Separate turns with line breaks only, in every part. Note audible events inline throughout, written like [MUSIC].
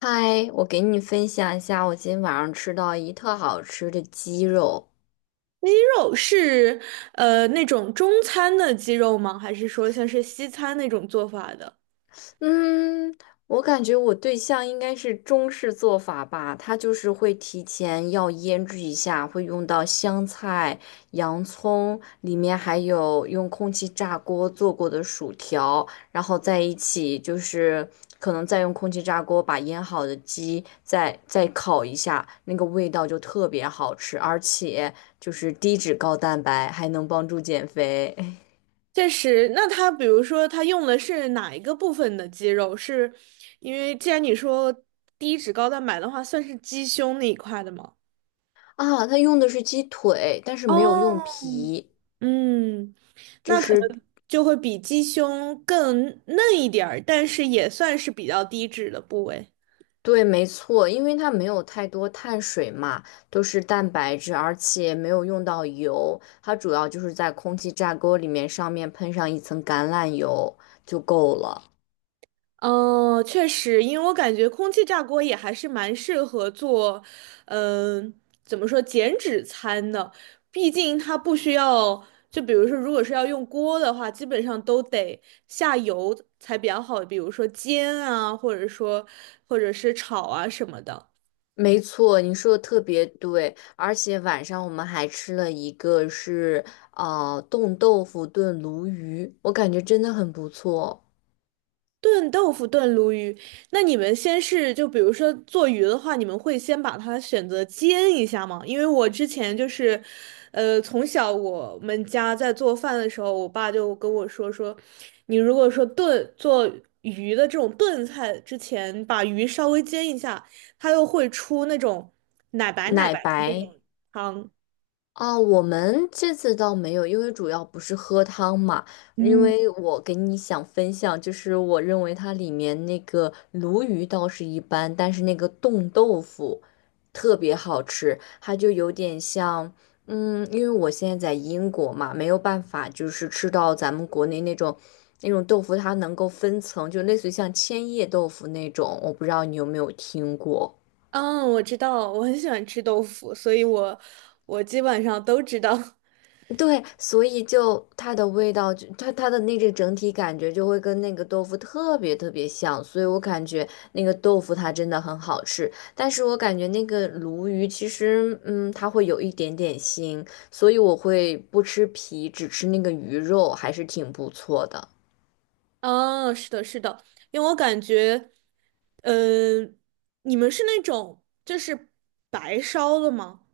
嗨，我给你分享一下我今天晚上吃到一特好吃的鸡肉。
鸡肉是那种中餐的鸡肉吗？还是说像是西餐那种做法的？
嗯，我感觉我对象应该是中式做法吧，他就是会提前要腌制一下，会用到香菜、洋葱，里面还有用空气炸锅做过的薯条，然后在一起就是可能再用空气炸锅把腌好的鸡再烤一下，那个味道就特别好吃，而且就是低脂高蛋白，还能帮助减肥。[LAUGHS]
确实，那它比如说它用的是哪一个部分的鸡肉？是因为既然你说低脂高蛋白的话，算是鸡胸那一块的吗？
啊，他用的是鸡腿，但是没有用
哦，
皮。
嗯，
就
那可
是
能就会比鸡胸更嫩一点儿，但是也算是比较低脂的部位。
对，没错，因为它没有太多碳水嘛，都是蛋白质，而且没有用到油，它主要就是在空气炸锅里面上面喷上一层橄榄油就够了。
哦，确实，因为我感觉空气炸锅也还是蛮适合做，嗯、怎么说减脂餐的？毕竟它不需要，就比如说，如果是要用锅的话，基本上都得下油才比较好，比如说煎啊，或者说或者是炒啊什么的。
没错，你说的特别对，而且晚上我们还吃了一个是冻豆腐炖鲈鱼，我感觉真的很不错，
炖豆腐、炖鲈鱼，那你们先是就比如说做鱼的话，你们会先把它选择煎一下吗？因为我之前就是，从小我们家在做饭的时候，我爸就跟我说，你如果说炖做鱼的这种炖菜之前，把鱼稍微煎一下，它又会出那种奶白奶
奶
白的那
白。
种汤。
啊，我们这次倒没有，因为主要不是喝汤嘛，因
嗯，
为我给你想分享，就是我认为它里面那个鲈鱼倒是一般，但是那个冻豆腐特别好吃，它就有点像，嗯，因为我现在在英国嘛，没有办法就是吃到咱们国内那种豆腐，它能够分层，就类似于像千叶豆腐那种，我不知道你有没有听过。
嗯，我知道，我很喜欢吃豆腐，所以我基本上都知道。[LAUGHS]
对，所以就它的味道，就它的那个整体感觉就会跟那个豆腐特别像，所以我感觉那个豆腐它真的很好吃，但是我感觉那个鲈鱼其实，嗯，它会有一点点腥，所以我会不吃皮，只吃那个鱼肉，还是挺不错的。
哦，是的，是的，因为我感觉，嗯，你们是那种就是白烧的吗？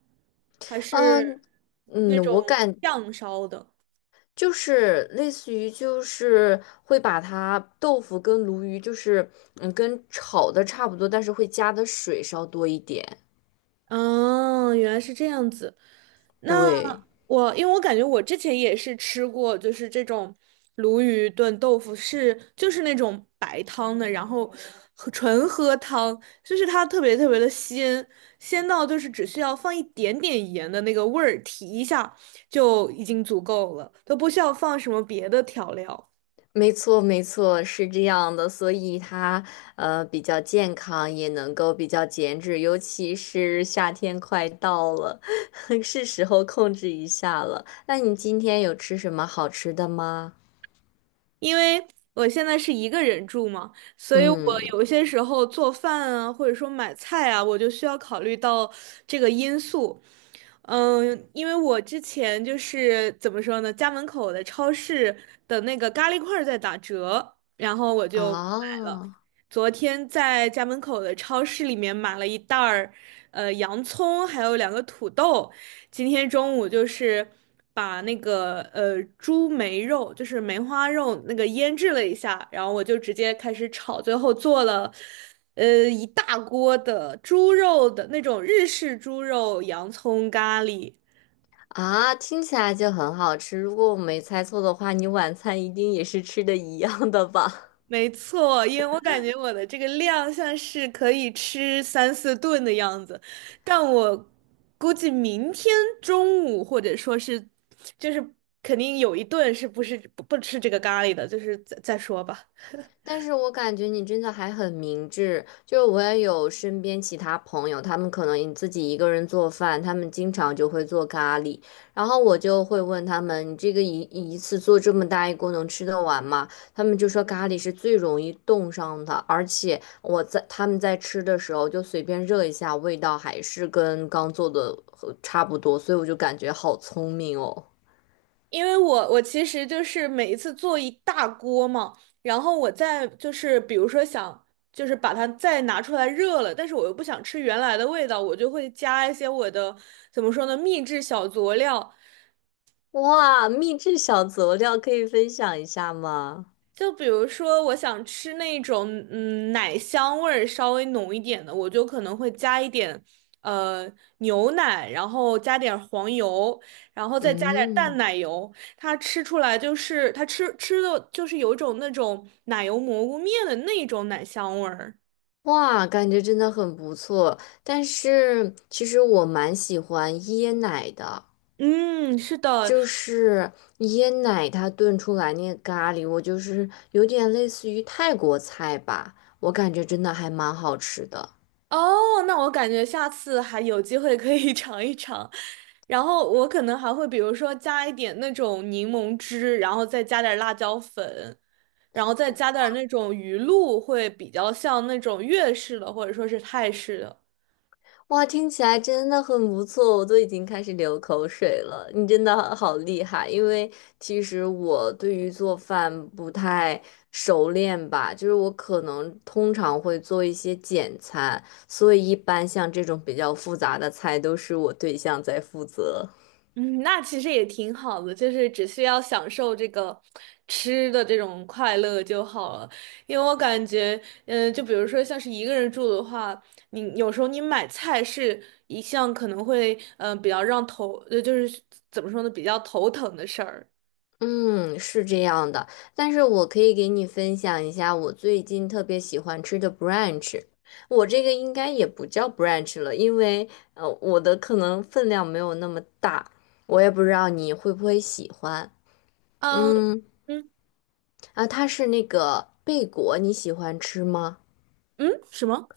还是
嗯嗯，
那种酱烧的？
就是类似于就是会把它豆腐跟鲈鱼就是嗯跟炒的差不多，但是会加的水稍多一点。
哦，原来是这样子。那
对，
我，因为我感觉我之前也是吃过，就是这种鲈鱼炖豆腐是，就是那种白汤的，然后喝纯喝汤，就是它特别特别的鲜，鲜到就是只需要放一点点盐的那个味儿提一下就已经足够了，都不需要放什么别的调料。
没错，是这样的，所以它比较健康，也能够比较减脂，尤其是夏天快到了，[LAUGHS] 是时候控制一下了。那你今天有吃什么好吃的吗？
因为我现在是一个人住嘛，所以我
嗯，
有些时候做饭啊，或者说买菜啊，我就需要考虑到这个因素。嗯，因为我之前就是怎么说呢，家门口的超市的那个咖喱块儿在打折，然后我就买了。
啊，
昨天在家门口的超市里面买了一袋儿，洋葱，还有两个土豆，今天中午就是把那个猪梅肉，就是梅花肉那个腌制了一下，然后我就直接开始炒，最后做了一大锅的猪肉的那种日式猪肉洋葱咖喱。
啊，听起来就很好吃。如果我没猜错的话，你晚餐一定也是吃的一样的吧？
没错，因为我感觉我的这个量像是可以吃三四顿的样子，但我估计明天中午或者说是，就是肯定有一顿是不是不吃这个咖喱的，就是再说吧。
但是我感觉你真的还很明智，就是我也有身边其他朋友，他们可能自己一个人做饭，他们经常就会做咖喱，然后我就会问他们，你这个一次做这么大一锅能吃得完吗？他们就说咖喱是最容易冻上的，而且他们在吃的时候就随便热一下，味道还是跟刚做的差不多，所以我就感觉好聪明哦。
因为我其实就是每一次做一大锅嘛，然后我再就是比如说想就是把它再拿出来热了，但是我又不想吃原来的味道，我就会加一些我的怎么说呢秘制小佐料，
哇，秘制小佐料可以分享一下吗？
就比如说，我想吃那种奶香味儿稍微浓一点的，我就可能会加一点呃牛奶，然后加点黄油，然后再加点淡
嗯。
奶油。它吃出来就是它吃的就是有一种那种奶油蘑菇面的那种奶香味儿。
哇，感觉真的很不错。但是其实我蛮喜欢椰奶的，
嗯，是的，
就是椰奶它炖出来那个咖喱，我就是有点类似于泰国菜吧，我感觉真的还蛮好吃的。
哦，那我感觉下次还有机会可以 [LAUGHS] 尝一尝，然后我可能还会比如说加一点那种柠檬汁，然后再加点辣椒粉，然后再加点那种鱼露，会比较像那种粤式的或者说是泰式的。
哇，听起来真的很不错，我都已经开始流口水了。你真的好厉害，因为其实我对于做饭不太熟练吧，就是我可能通常会做一些简餐，所以一般像这种比较复杂的菜都是我对象在负责。
嗯，那其实也挺好的，就是只需要享受这个吃的这种快乐就好了。因为我感觉，就比如说像是一个人住的话，你有时候你买菜是一项可能会，比较让头，就是怎么说呢，比较头疼的事儿。
嗯，是这样的，但是我可以给你分享一下我最近特别喜欢吃的 b r a n c h， 我这个应该也不叫 brunch 了，因为，我的可能分量没有那么大，我也不知道你会不会喜欢。
嗯，
嗯，
嗯，
啊，它是那个贝果，你喜欢吃吗？
嗯，什么？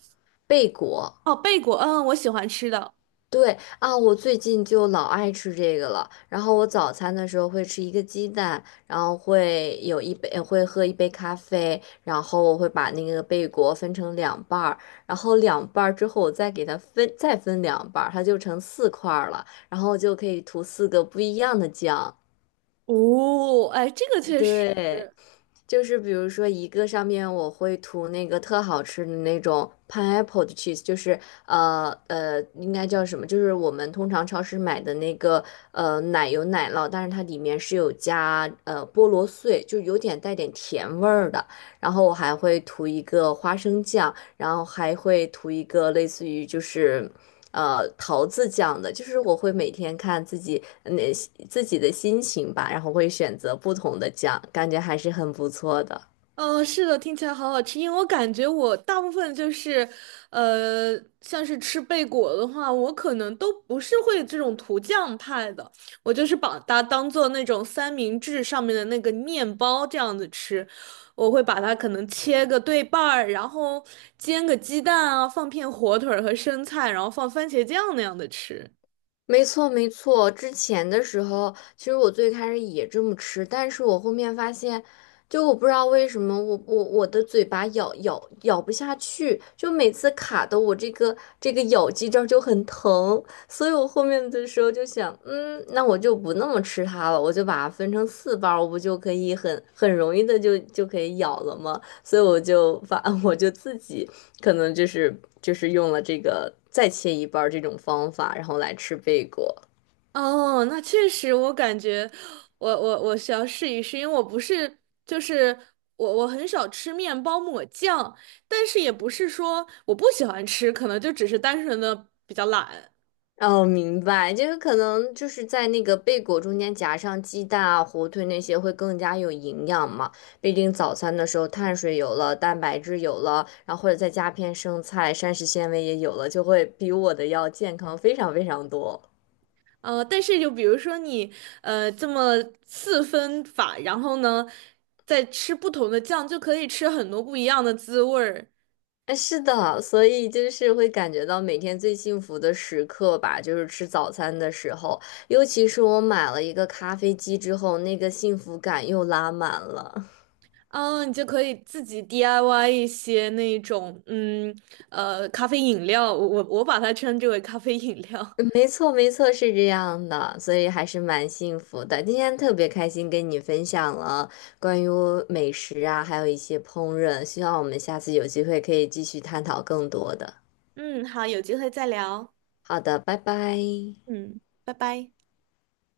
贝果。
哦，贝果，嗯，我喜欢吃的。
对啊，我最近就老爱吃这个了。然后我早餐的时候会吃一个鸡蛋，然后会有一杯，会喝一杯咖啡，然后我会把那个贝果分成两半儿，然后两半儿之后我再给它分，再分两半儿，它就成四块儿了，然后就可以涂四个不一样的酱。
哦，哎，这个确实，
对，就是比如说一个上面我会涂那个特好吃的那种 pineapple 的 cheese，就是，应该叫什么？就是我们通常超市买的那个奶油奶酪，但是它里面是有加菠萝碎，就有点带点甜味儿的。然后我还会涂一个花生酱，然后还会涂一个类似于就是。桃子酱的，就是我会每天看自己自己的心情吧，然后会选择不同的酱，感觉还是很不错的。
嗯，是的，听起来好好吃。因为我感觉我大部分就是，像是吃贝果的话，我可能都不是会这种涂酱派的，我就是把它当做那种三明治上面的那个面包这样子吃。我会把它可能切个对半儿，然后煎个鸡蛋啊，放片火腿儿和生菜，然后放番茄酱那样的吃。
没错，没错。之前的时候，其实我最开始也这么吃，但是我后面发现，就我不知道为什么我，我的嘴巴咬不下去，就每次卡的我这个咬肌这儿就很疼，所以我后面的时候就想，嗯，那我就不那么吃它了，我就把它分成四瓣儿，我不就可以很容易的就可以咬了吗？所以我就发，[LAUGHS] 我就自己可能就是用了这个再切一半儿这种方法，然后来吃贝果。
哦，那确实，我感觉我需要试一试，因为我不是就是我很少吃面包抹酱，但是也不是说我不喜欢吃，可能就只是单纯的比较懒。
哦，明白，就是可能就是在那个贝果中间夹上鸡蛋啊、火腿那些会更加有营养嘛。毕竟早餐的时候碳水有了，蛋白质有了，然后或者再加片生菜，膳食纤维也有了，就会比我的要健康非常多。
啊。但是就比如说你这么四分法，然后呢再吃不同的酱，就可以吃很多不一样的滋味儿。
哎，是的，所以就是会感觉到每天最幸福的时刻吧，就是吃早餐的时候，尤其是我买了一个咖啡机之后，那个幸福感又拉满了。
嗯，你就可以自己 DIY 一些那种咖啡饮料，我把它称之为咖啡饮料。
[LAUGHS] 没错，没错，是这样的，所以还是蛮幸福的。今天特别开心跟你分享了关于美食啊，还有一些烹饪，希望我们下次有机会可以继续探讨更多的。
嗯，好，有机会再聊。
好的，拜拜。
嗯，拜拜。